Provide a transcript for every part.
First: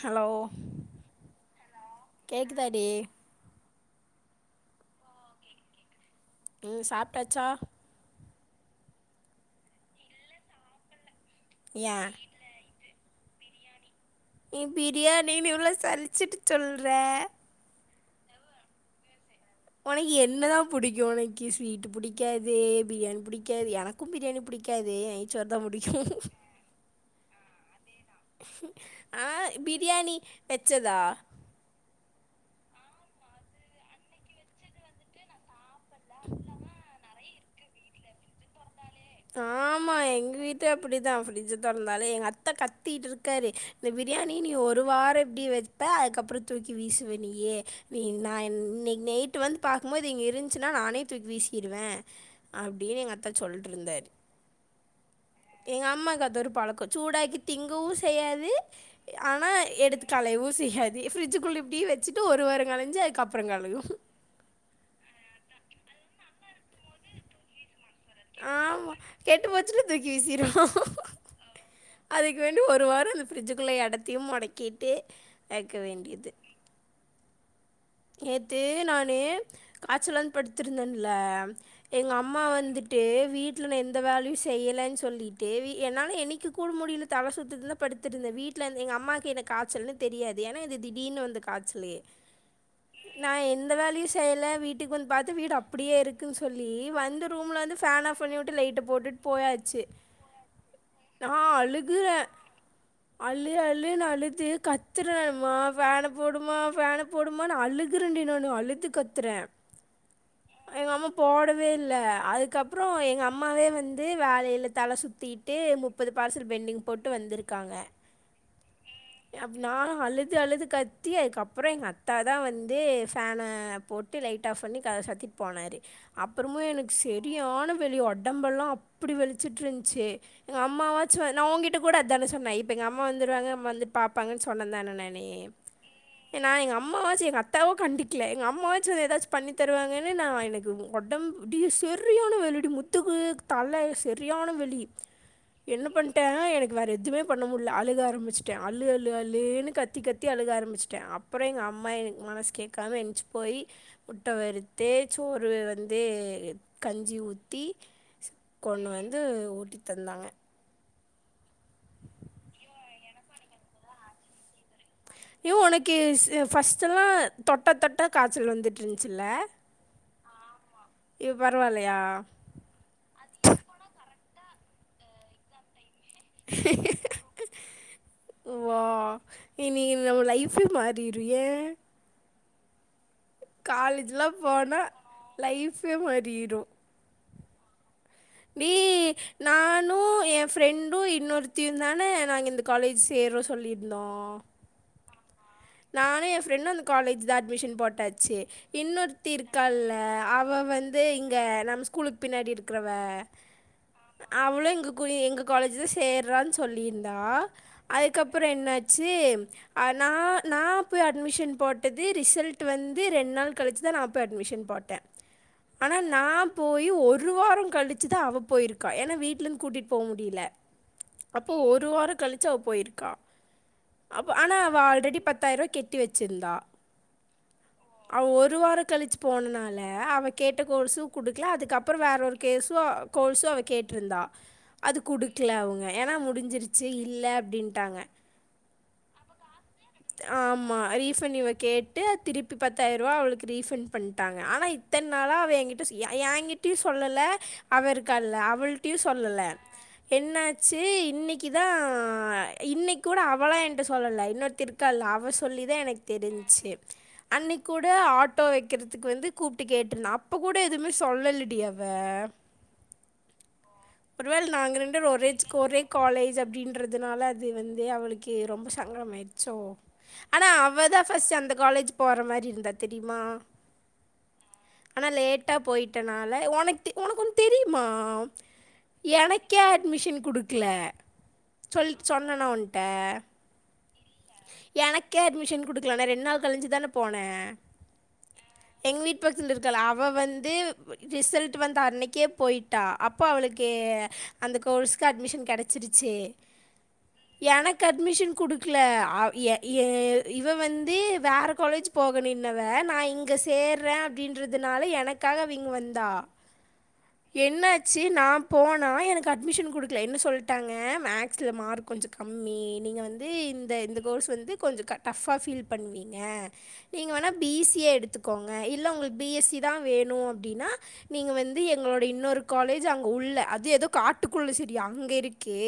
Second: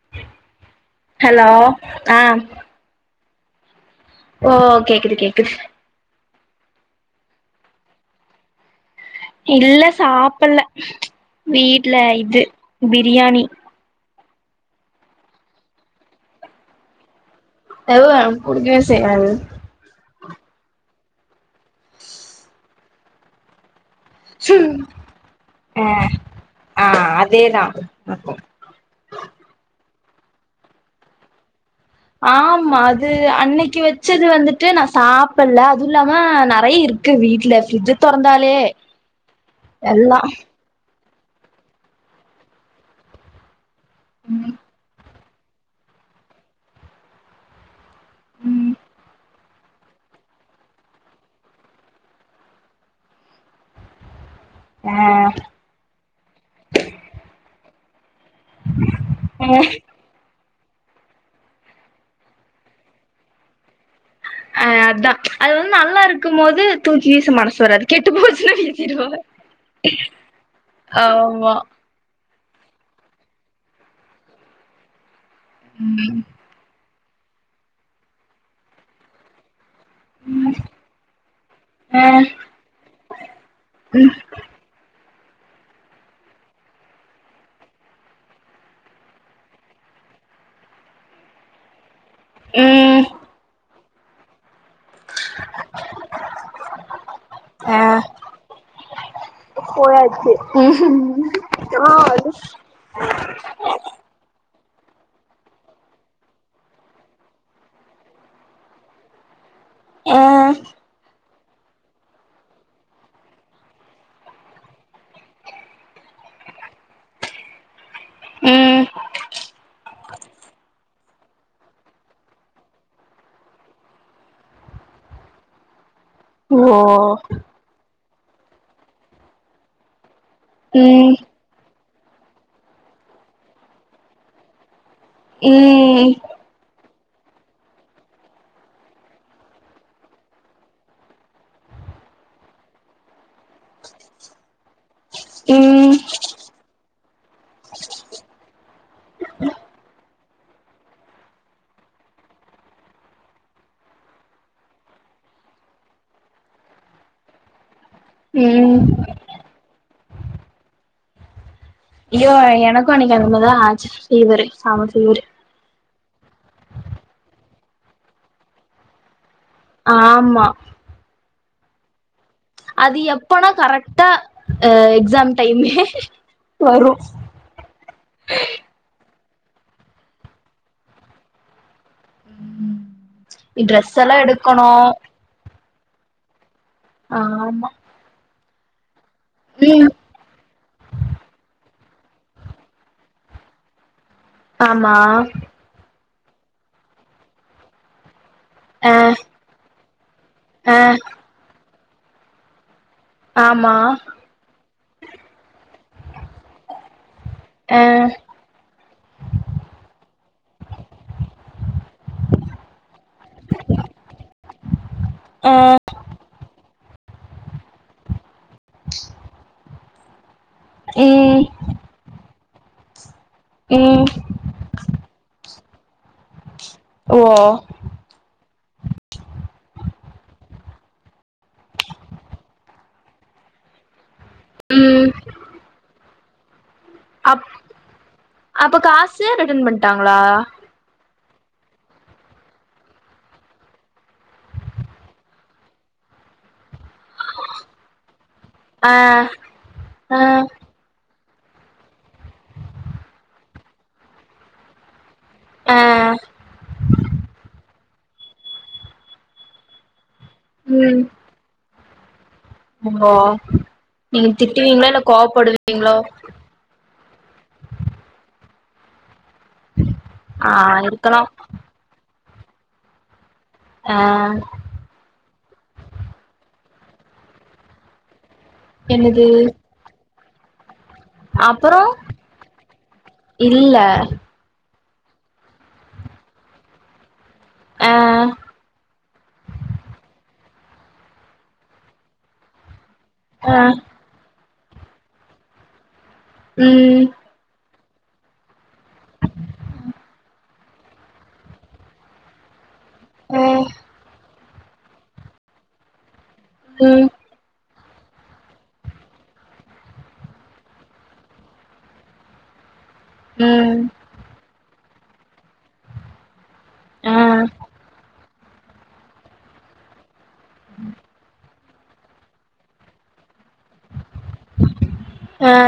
Hello hello ஆ கேக்குதாடி ஓ கேக்குது கேக்கு ம் சாப்ட்டாச்சா இல்ல சாப்புல்ல வீட்ல ஏ இது பீ ரியாணி நீ பிரியாணினு இவ்ளோ சலிச்சுட்டு சொல்ற அதுவு எனக் புடிக்கவே செய்யாது ஒனக்கு என்னதா புடிக்கு ஒனக்கி ஸ்வீட்டு புடிக்காது பிரியாணி புடிக்காது எனக் கும் பிரியாணி புடிக்காது நய்சோறு தா புடிக்கு ஆ அதேதா ஆ பிரியாணி வெச்சதா ஆமா அது அன்னைக்கு வெச்சது வந்துட்டு நா சாப்பல்ல அதுவு இல்லாம நறைய இருக்கு வீட்ல ஃப்ரிட்ஜ தொறந்தாலே எல்லா தா பிரிட்ஜ் தொறந்தாளே எங்க அத்த கத்திட் இருக்காரு த பிரியாணி நீ ஒரு வார இப் ப்டி வெப்ப அதுக்கப்புறோ தூக்கி வீசுவே நீயே வே நா இன்னைக் நயிட் ட்டு வந்து பாக்கும்போது இங்க இருந்துச்சுன்னா நானே தூக்கி வீசிடுவே அப்டின்னு எங்க அத்த சொல்ட்ருந்தாரு ஆ எங்க அம்மாக்கு அது ஒரு பழக்கோ சூடாக்கி திங்கவும் ஸ் செய்யாது ஆனா ஆ எடுத்துக்காலை ஊசி அதே ஃப்ரிட்ஜுள்ள இப்புடியே வெச்சுட்டு ஒரு வார கழிச்சி அதுக்கப்புறோ கலங்கு அ அத்தா அது வந்து நல்லா இருக்கும் மோது தூக்கி வீச மனசு வராது கெட்டு போச்சுனா ஆமா. விசிறுவாங்க கெட்டு போச்சுன்னா தூக்கி வீசிருவோம். ஆமா அதுக்கு வேண்டி ஒரு வாரம் அந்த ஃப்ரிட்ஜுக்குள்ளே எடத்தையும் முடக்கிட்டு வெக்க ம் வேண்டியது நேத்து நானு காய்ச்சல் வந்து படுத்துருந்தன்ல ஆ எங்க அம்மா வந்துட்டு வீட்ல் நா எந்த வேலயு செய்யலன்னு சொல்லி டேவி என்னால என்னைக்கி கூப்ட முடில தல சுத்துதுன் தா படுத்துருந்தே வீட்லந் எங்க அம்மாக்கு எனக்கு காச்சல்ன்னு தெரியாது ஏன்னா இது திடீனு வந்த காச்சலே ம் நா என் ந்த வேலையும் செய்யல வீட் ட்டுக்கு ந் பாத்து வீடு அப்புடியே இருக்குன்னு சொல்லி வந்து ரூம்ல வந்து ஆ ஃபேன் ஆஃப் பண்ணி வுட்டு லைட்ட போட்டுட் போயாச்சு ந ஆ அழுகுற வந்து அழு அழுன்னு அழுது கத்துற மா ஃபேன போடுமா ஃபேன போடு ம்மா நா அழுகறண்டி நானு அழுத்து கத்துறே ஆ எங்க அம்மா போடவே இல்ல அதுக்கப்புறோ எங்க அம்மாவே வந்து வேலையில தல சுத்திட்டு முப்பது பார்சல் பென்டிங் போட்டு வந்துருக்காங்க ம் அப் நானு அழுது அழுது கத் தி அதுகப்புறோ எங்க அத் தா தா வந்து ஃபேன போட்டு லைட் ஆஃப் பண்ணி கதவ சத்திட்டு போனாரு அப்புறமு ஓ எனக்கு செரியான வெறி ஒட் உடம்பெல்லா அப்புடி வெளிச்சிட்ருந்துச்சு எங்க ம் அம்மாவாச் வ நா ஊங்கிட் ட்ட கூட அத்தான சொன்ன இப்ப எங்கம்மா வந்துருவங்க வந்து பாப்பாகன் சொன்ன தான நே நே ம் ஏன்னா எங்க அம் அம்மாவாச்சும் எங்க அத்தாவோ கண்டிக்கிலே எங்க அம்மாவாச்சு எதாச்சும் பண்ணி தருவாங்கன்னு நா எனக்கு ஒடம்புடிய சரியான வெயிலுடி முத்துக்கு தல செரியான வெலி என்ன ம் பண்ட்டே எனக்கு வேற எதுவுமே பண்ண முட்ல அழுக ஆரம்பிச்சட்டே அழு அழு அழுன்னு கத்தி கத் த்தி அழுகாரம்பிச்சிட்டே அப்புறோ எங்கம் மா எனக்கு மனசு கேக்காம என்ச்சி போய் முட்ட வறுத்து சோறு வந்து கஞ்சி ஊத்தி ஸ் ம் கொண்ணு வந்து ஊட்டி தந்தாங்க ஐயோ எனக்கு அன்னிக்கி அந்த மாரி தா ஆச்சி ஃபீவரு செம ஃபீவரு கேஸ் ஃபஸ்ட்டெல்லா தொட்ட தொட்ட காச்சல் வந்துட்டு இருந்துச்சில்ல ஆமா இப் பரவால்லையா அது எப்பனா கரெக்டா எக்ஸாம் டைமே வரு வா இன்னிக்கி நம்ம லைஃபே மாறிரு ஏ ட்ரெஸ் எல்லா காலேஜ்லாம் எடுக்கணு போனா லைஃப் இப்யே மாறிரோ ஆமா நீ ம் நானோ எ ஃபிரெண்டோ இன்னொருத்தியு நானே நாங்க இந்த காலேஜ் சேர்றோ சொல்லியிருந்தோ ஆமா நானு ஏ ஃப்ரெண்டோ அந்த காலேஜ் தா அட்மிஷன் போட்டாச்சி அ இன்னொருத்தி இருக்கால்ல அவ அ வந்து இங்க நம் ஸ்கூலுக் பின்னாடி இருக் இருக்குறவ ஆமா அவ்ளு எங்கக் கூட எங்கக் காலேஜ் தா சேர்றான் சொல்லியிருந்தா அ அதுக்கப்பறோ என்னாச்சி ஆ நா நா போய் அட்மிஷன் போட்டது ரிசல்ட் வந் து ரெண் நாள் கழிச்சிதா நா போய் அட்மிஷன் போட்டே ஆனா நா போயி ஒரு ஒருவாரோ கழிச்சி தா அவப் போயிருக்கா ஏன்னா வீட்லந் கூட்டிட் போ முடில ம் அப்போ ஒரு வாரோ கழிச் ச்சி அவ போயிருக்கா ம் அப்ப ஆனா அவ ஆல்ரெடி பத்து பத்தாயிரூவா கெட் கட்டி வெச்சிருந்தா ஓ அவ ஒரு வாரோ கழிச்சி போன நால அவ கெட் கேட்ட கோர்ஸு குடுக்கல அதுக்கப்புறோ வேற ஒரு கேசு கோர்ஸு அவ கேட்டிருந்தா அது ம் குடுக்கல அவுங்க ஏன்னா மு முடிஞ்சிருச் அப் அப்போ காசு ரிட்டன் பண்ணிட்டாங்கோ ஆமா ரீப் பண்ட் இவ கேட்டு திருப்பி பத்தாயிர ரூபா அவளுக்கு ரீபண்ட் பண்டாங்க ஆனா இத்தன் நாளா அவ என்கிட்ட சொ எயா எயாகிட் ட்டயு சொல்லல்ல அவ இருக்கால்ல ஆ அவள்டையு சொல்லல்ல ஆ என்னாச்சி இன்னிக் க்கி தா இன்னிக் கூட அவளா என்ட சொல்லல்ல இன்னொருத்தி இருக் கால்ல அ அவ சொல்லி தா ஆ எனக் தெரிஞ்சி அன்னிக் கூட ட ஆட்டோ வெக்கிறதுக்கு வந்து கூப்டு கேட்டுருந்தே அப் அப்ப கூட எதுவுமே ம் சொல்லலடி அவ வே ஓ நீங்க நாங்க திட்டுவீங்களா இல்ல கோவப்படுவீங்களோ அதனால அது வந்து அவளுக்கு ரொம்ப சங்கடமா ஆயி சோ ஆனா ஆ அவதா இருக்கலா ஃபர்ஸ்ட் அந்த காலேஜ் போற மாரி இருந்தா தெரியுமா ஆ ட்ட போயிட்டனால உனக் தெ உனக்கு ஒன்னு தெரியுமா என்னது எனக்கே அட்மிஷன் குடுக்கல அப்பறோ சொல் சொன்னனா உன்ட்ட? இல்ல எனக்கே அட்மிஷன் குடுக்கல நா ரெண் நாள் கழிஞ்சிதானே போனே ஆ எங் வீட் டு பக்கத்துல இருக்காலே அவ வந்து ரிசல்ட்டு வந்த அன்னைக்கே போயிட் டா அப்போ ஆ அவளுக்கே அந்த கோர்ஸுக்கு அட்மிஷன் கெடச்சிடிச் சி ம் எனக் கு அட்மிஷன் குடுக் க்ல அவ் எ ஏ இவ வந்து வேற காலேஜ் போகணு இன்னவ வ நா இங்க ஆ சேர்ற அப்டின் றதுனால எனக்காக அவ இங் வந்தா ம் என்னாச் சீ நா போனா எனக்கு அட்மிஷன் குடுக்ல என்ன சொல்ட்டாங்க மேக்ஸ்ல மார்க் கொஞ்ச கம்மி நீங்க வ து இந்த ம் இந்த கோர்ஸ் வந்து கொஞ்ச கட் டஃப்பா ஃபீல் பண்ணீங்க நீங்க ஆ வேணா பீசிஏ எடுத்து கோங்க இல்ல ஒங்ளுக் பிஎஸ்சி தா வேணு அம் டீனா நீங்க வந் தி எங்ளோட இன்னொரு காலேஜ் அங்க உள்ள அத் தி எதோ காட்டுக்குள்ள செரி அங்க ஆ இருக்கே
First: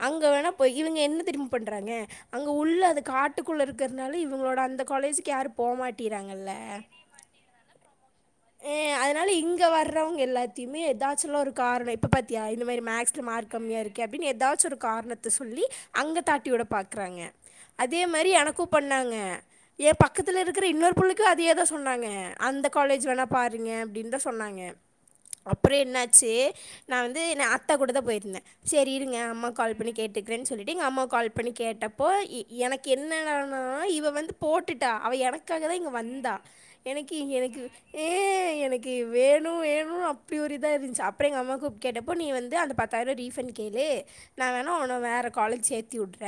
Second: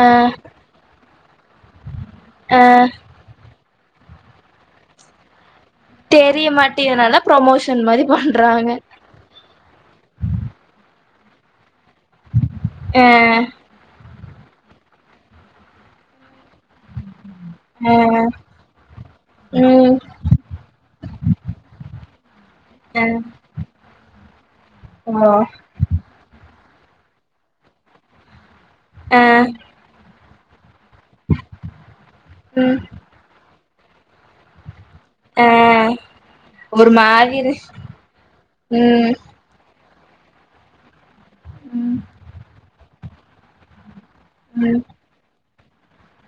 ஆ அங்க வேணா போ இவிங்க என்ன பண்றாங்கெ அங்க ஆ உள்ள அது காட்டுக் குள்ள இருக்கற்னால இவுங்ளோட அந்த காலேஜிக் யாருப் தெரிய போமாட்டிறாங்கல்ல மாட்டேதுனால ப்ரொமோஷன் மாரி பண்றாங்க எ அதனால இங்க வர்றவ்ங்க எல்லாத்யுமே எதாத் சுலோ ஒரு காரனேப் ப்ப பாத்யா இந்த மேரி ஆ மேக்ஸ்ல மார்க் கம்மியாருக்கேப் பின் எதாச்சு ஒரு கார்ணத்த சொல்லி அங்க தாட் டியோட பாக்றாங்கெ ஆ அதே மரி எனக்கு பண்ணாங்க ஏ ம் பக்கத்துல இருக்குற இன்னொரு புள்ளைக்கு அதியே தா சொன்னாங்க அந்த காலேஜ் ஆ வேணா பாருங்கெ அப்டின் தா சொன்னாங்கெ ஓ அப்புற என்னாச்சி நா வந்து என்ன ஆத்தா கூட தா போயிர்ந்த செரி இருங்கெ ஆ அம்மாக் கால் பண்ணி கேட் டிக்ரன் சொல்லிட்டு எங் அம்மாவ் கால் பண்ணி கேட்டப்போ இ ம் எனக்கு என்னனான் நா இவ வந்து போட் டுட்டா அவ ஆ எனக்காக தா இங்க வந்தா ஒரு எனக்கி மாரி இரு எனக்கு ஏ எனக்கு ம் இவ்வேணு வேண் ஊ அப்டி ஒரு இதா இருன்ச்சி அப் ப்ரே எங்க அம்மாக்குப் ம் கேட்டப்போ நீ வந்து அந்த பத் தைரோ டீஃபன் கேளு நா வேணு ம் ஒன்ன வேறக் காலேஜ் சேத் தியூட்ல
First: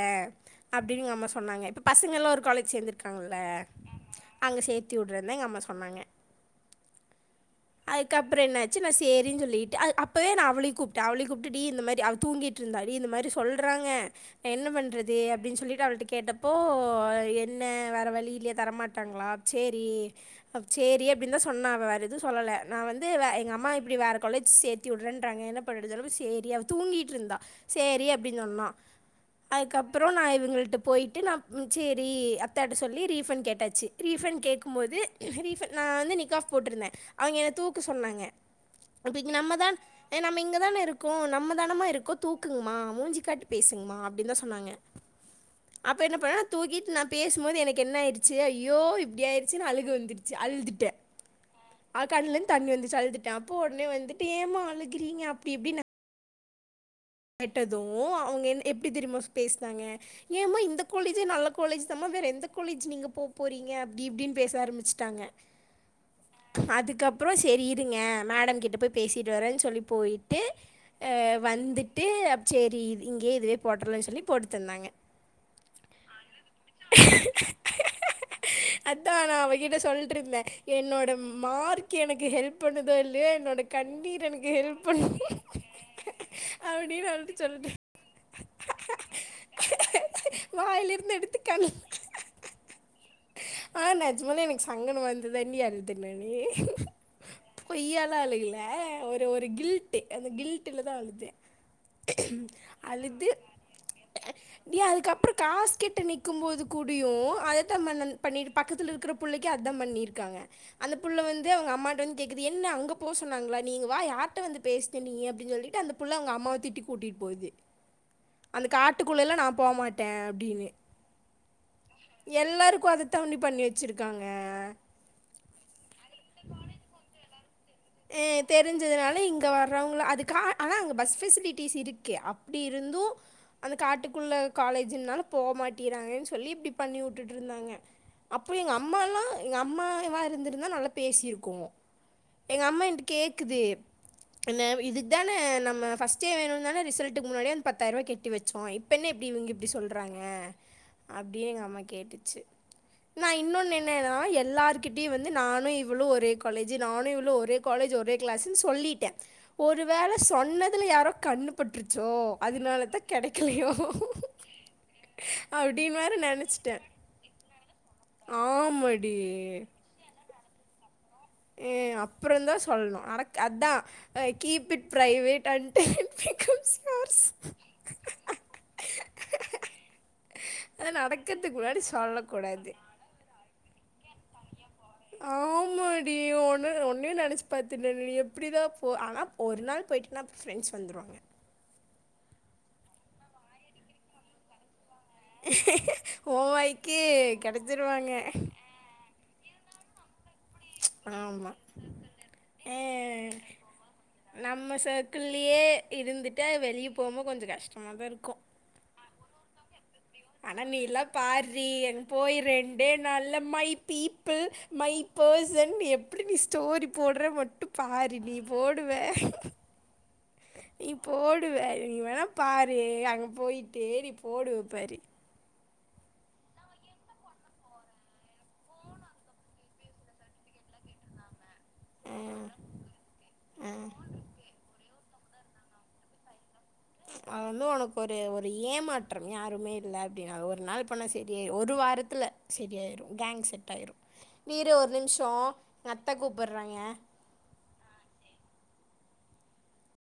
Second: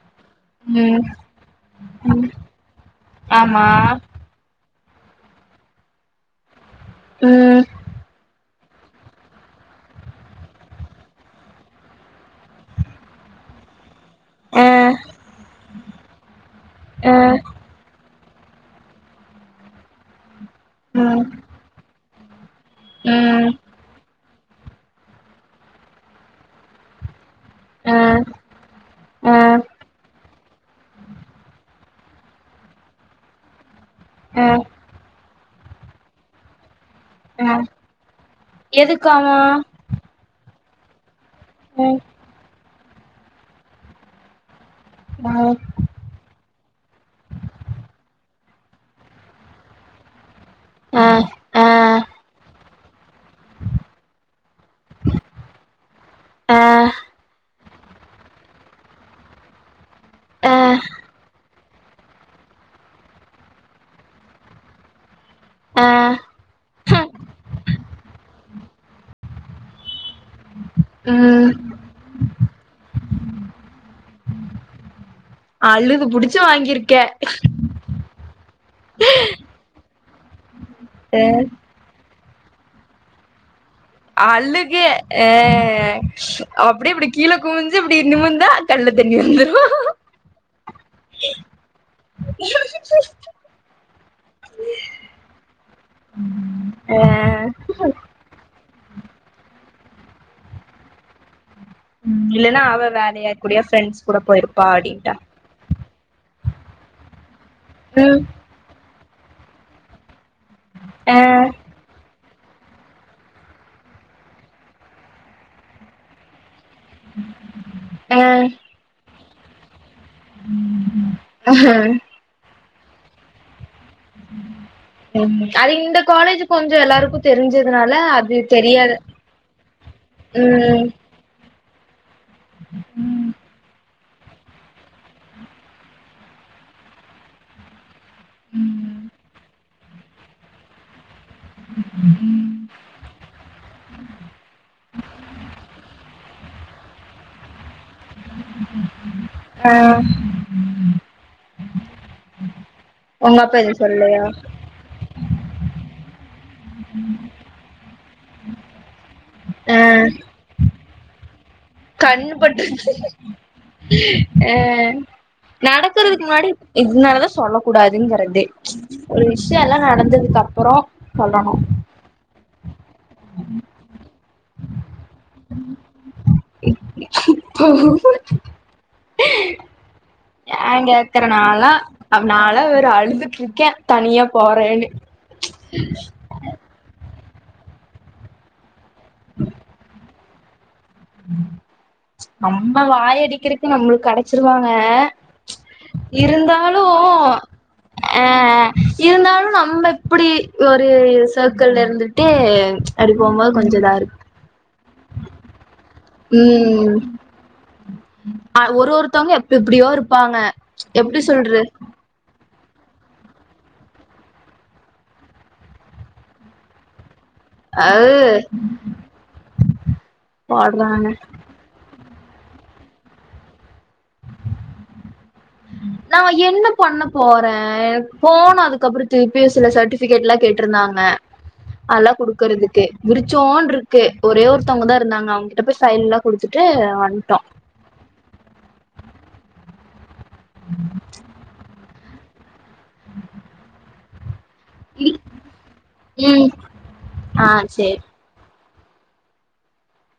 அப்டின் ம் எங்க அம்மா சொன்னாங்கெ இப்ப பசங்கெல்லு ஒரு காலேஜ் சேந்துர்க்காங்கல்ல ஆமா ம் ஹும் அங்க சேத் தி உட்றன் தா எங்க அம்மா சொன்னாங்க ம் அய்க்கப்ர என்னத் சின்ன சேரின் சொல்லிட்டு அத் அப்பவே நா அவளி கூப்ட்ட அவளி கூப்ட்டு டி இந்த மேரி அவ தூங்கீட்ருந்தா ரி இந்த மாரி சொல்றாங்க அ என்ன பண்றது அப்டின் சொல்லிட்டு அவள்ட்ட கேட்டப்போ அ என்ன வேர வலி லியே தரமாட்டாங்ளா சேரி அ சேரி ம் அப்டின்தா சொன்னா அவ வேற எ து சொல்லல நா வந்து வே எங்க ம் அம்மா இப்டி வேற கொலேஜ் சேத்தி உட்றன்றாங்க என்ன பண்ணுடது தரவு சேரி அவ் தூங்கீட்ருந்தா அ சேரி அப்டின் சொல்லா அ அதுக்கப்பறோ நா இவுங்கள்ட்ட போயிட்டு நா ம் செரி அத்தட்ட சொல்லி ரீஃபண்ட் கேட்டாச்சு ரீஃபண்ட் அ கேக்கும் போது எனக்கு ரீஃபன் நா வந்து நிக் ஆஃப் போட்டுருந்தே அவிங்க என அ தூக்கு சொன்னாங்க அப்பிக்கி எதுக்காமா நம்ம தான் ஏ நம்ம இங்கதானே போ நம்ம தானமா ம் இருக்கோ தூக்குங்மா மூஞ்சி காட்டி பேசுங்மா டின்தா சொன்னாங்க அ அப்ப என்னப்பன நா தூக்கிட் நா பேசுமோது எனக்கு என்ன ஆயிடுச்சு ஏ ய்யோ இப்டி ஆயிர்ச்சின் அழுகு வந்துடு சி அழுதுட்டே அ அ ஆ கண்லந் தண்ணி வந்து சல்துட்டே அப்போ ஒட்னே வந்துட்டு ஏமா அழுகுறீங்க அப்டி இப்டின்னு ஆ ட்டதோ அவுங்க என் எப்டி தெரியுமா சு பேஸ்னாங்க அ ஏமா இந்த அ கொலஜே நல்ல கொலேஜ் சமா வேற எந்த கொலேஜ் நீங்க போப்போறீங்க அப்டி இப்டின்னு பேச ஆரம்பிச்சுட்டாங்க அதுக்கப்பறோ சேரி இருங்க மேடம் கிட்டபோய் பேசிட்டுவரேன் சொல்லி போயிட்டு அ ம் வந்துட் தே அப் சேரி இதுக்கே இதுவே போட்டுருரேன் சொல்லி போட்டு தந்தாங்க அழுது புடிச்சு வாங்கிருக்கே திடுக்ந்தாங்க என்னோட மார்க் எனக் எ ஹெல்ப் பண்ணுதோ இல்லியோ என்னோட கண்ணீர் எனக்கு ஹெல்ப் அழுகு ஆ அப் படியு அழுதுட் சொல்லி கண்ல தண்ணி வந்துரு வாயிலிந்து எடுத்து கண் ஆ நெஜ்மாலே எனக்கு சங்கடமா இந்ததா இல்லியானு எனக்கு தெர்ல நி அ பொய்யாலா அழுகுல அ ஒரு ஒரு கில்ட்டூ அந்த கில்டூல தா அழுதே இல்லன்னா அவ வேற அழுது யார் கூடயா ஃப்ரெண்ட்ஸ் கூட போயிருப்பா டீ அப்டின்ட்டா அதுக்கப்ற காஸ் கெட்ட நிக்கும் போது கூடியு அது தாமண்ணன் ம் பண்ணிடு பக்கத்து இருக்குற புள்ளைக்கு அதாம் பண்ணிருக்காங்க அந்த அ புள்ளவந்து அவுங்க அம்மாட்ட வந் கேக்குது என்ன அங்க போ சொன்னாங்களா, நீ இங்க வா யார்ட்ட வந்து பேஸ்ன நீயு அப்டின் சொல்லிட்டு அந்தப் புள்ள அவுங்க அம்மாவ திட் ட்டிகூட்டிட்டு போது அ அந்த காட்டுப் குள்ள எல்லா நா போமாட் ட்ட அப்டின்னு எல்லாருக் கு அத தாண்டி பண்ணி வெ ம் அது இந்த காலேஜூ கொஞ்சொ எல்லாருக்கு தெரிஞ்சது இ தெரிஞ்சதுனால இங்க வரவுங்களா, அதுக்கா அஆனா ம் அங்க பஸ் ஃபெசிலி டீசிருக் கே அப்டி இருந்து அந்த காட்டுக் குல்ல காலேஜுன்னால போமாட்டிறாங்கன் சொல்லி இப்டி பண்ணி உட்டுட்ருந்தாங்க அப்போ எங்க அம்மாலா எங்க அம் அம்மா வா இருந்திருந்தா நல்லாத் பேசிருக்கோ எங்க அம்மா என்ட கேக்குது, என்ன இதுக் தான நம்ம ஃபஸ்ட்டே வேணுன் ந்தான ரிசல்ட்டுக் முன்னாடியே அந்த பத்தாயரவா கெட் ட்டிவெச்சோ இப்பென்ன இப்படி இவுங்க இப்டி ஆ சொல்றாங்க அப்டி எங்கம்மா கேட்டுச்சு, நா உங்க அப்பா எதுவு இன்னொன்னென்ன னா சொல்லலையா எல்லார்கிட்டயு வந்து நானு இவளு ஒரே காலேஜு நானு இவ் ஒரே காலேஜ் ஒரே கிளாஸுன் சொல்லீட்ட ஆ ஒரு வேள சொன்ன துல யாரோ கண்ணு பட்டுருச்சோ, கண்ணு பட்ரு அதனால தான் கெடைக்கலையோ அ அப்டின்னு வேற நடக்கறதுக்கு முன்னாடி நெனச்சிட்டே. இத்னாலதா சொல்ல கூடாதுங்கறது ஆமாடி. ஒரு விஷ்யோலா நடந்ததுக்கப் ப்புறோ ம் அப்றந்தா சொல்னு நடக் அதா அ keep it private until it becomes yours ஏ அதா கேக்குற நடக்கறதுக்கு நாலா முன்னாடி சொல்லக் நாலா கூடாது வேற அழுதுட்டு இருக்கே தனியா போறேன்னு ஆமாடி ஒன்ன ஒன்னயு நெனச்சு பாத்துட நீ எப்டிதா ஓ ஆனா ஒரு நாள் போய்ட்டனா ஃப்ரெண்ட்ஸ் வந்துருவாங்க ஆ வாய் அடிக்கிறதுக்கு நம்ளுக்கு கெடச்சிர்வாங்க ஓ வாய்க்கு கெடச்சிருவாங்க நம்ப இப்பிடி ஒரு ஆமா சர்க்கிள்ல இருந்துட்டு ஆ ச்ச அப்டி போம்போது கொஞ்சோ இதா இரு குள்ளியே இருந்துட்டா வெளியே போம்போது கொஞ்சோ கஷ் ஆ ஒரு ஒருத்தௌங்க எப் எப்டியோ இரு ஆனா நீல்லா பார்றி என் போயிரே டே நல்லா மை பீப்பிள் மை பர்சன் எப்டி நீ ஸ்டோரி போ ட்ற மட்டு அது பாரு நீ போடுவே நீ போடுறாங்க போடுவே நீ வேணா பாரு அங்க போயிட்டு நீ போடுவா பாரு நா என்ன பண்ண போறே எனக்கு போன அதுக்கப்பற திருப்பியு சில சர்டிஃபிகேட்லா கேட்டிருந்தாங்க அல்லா குடுக்குறதுக்கு விரிச்சோன்ட்டுருக்கு ஒரே ஒருத்தௌங்கதா இ த நாங்க அவுங்கிட்ட போயி சைலனா குடுத்து ச்ச அதுவு அவனுக்கொரு ஒரு ஏமா ட்றவு யாருமே இல்ல டியா ஒரு நாள் போனா செரி ஆயி ஒரு வாரத் தில்ல செரியாயிரு கேங் செட்டாயிரு வீரு ஒர் நிம்ஷோ எ அத்த ம் கூப்புறாயிங்க ஆ சேரி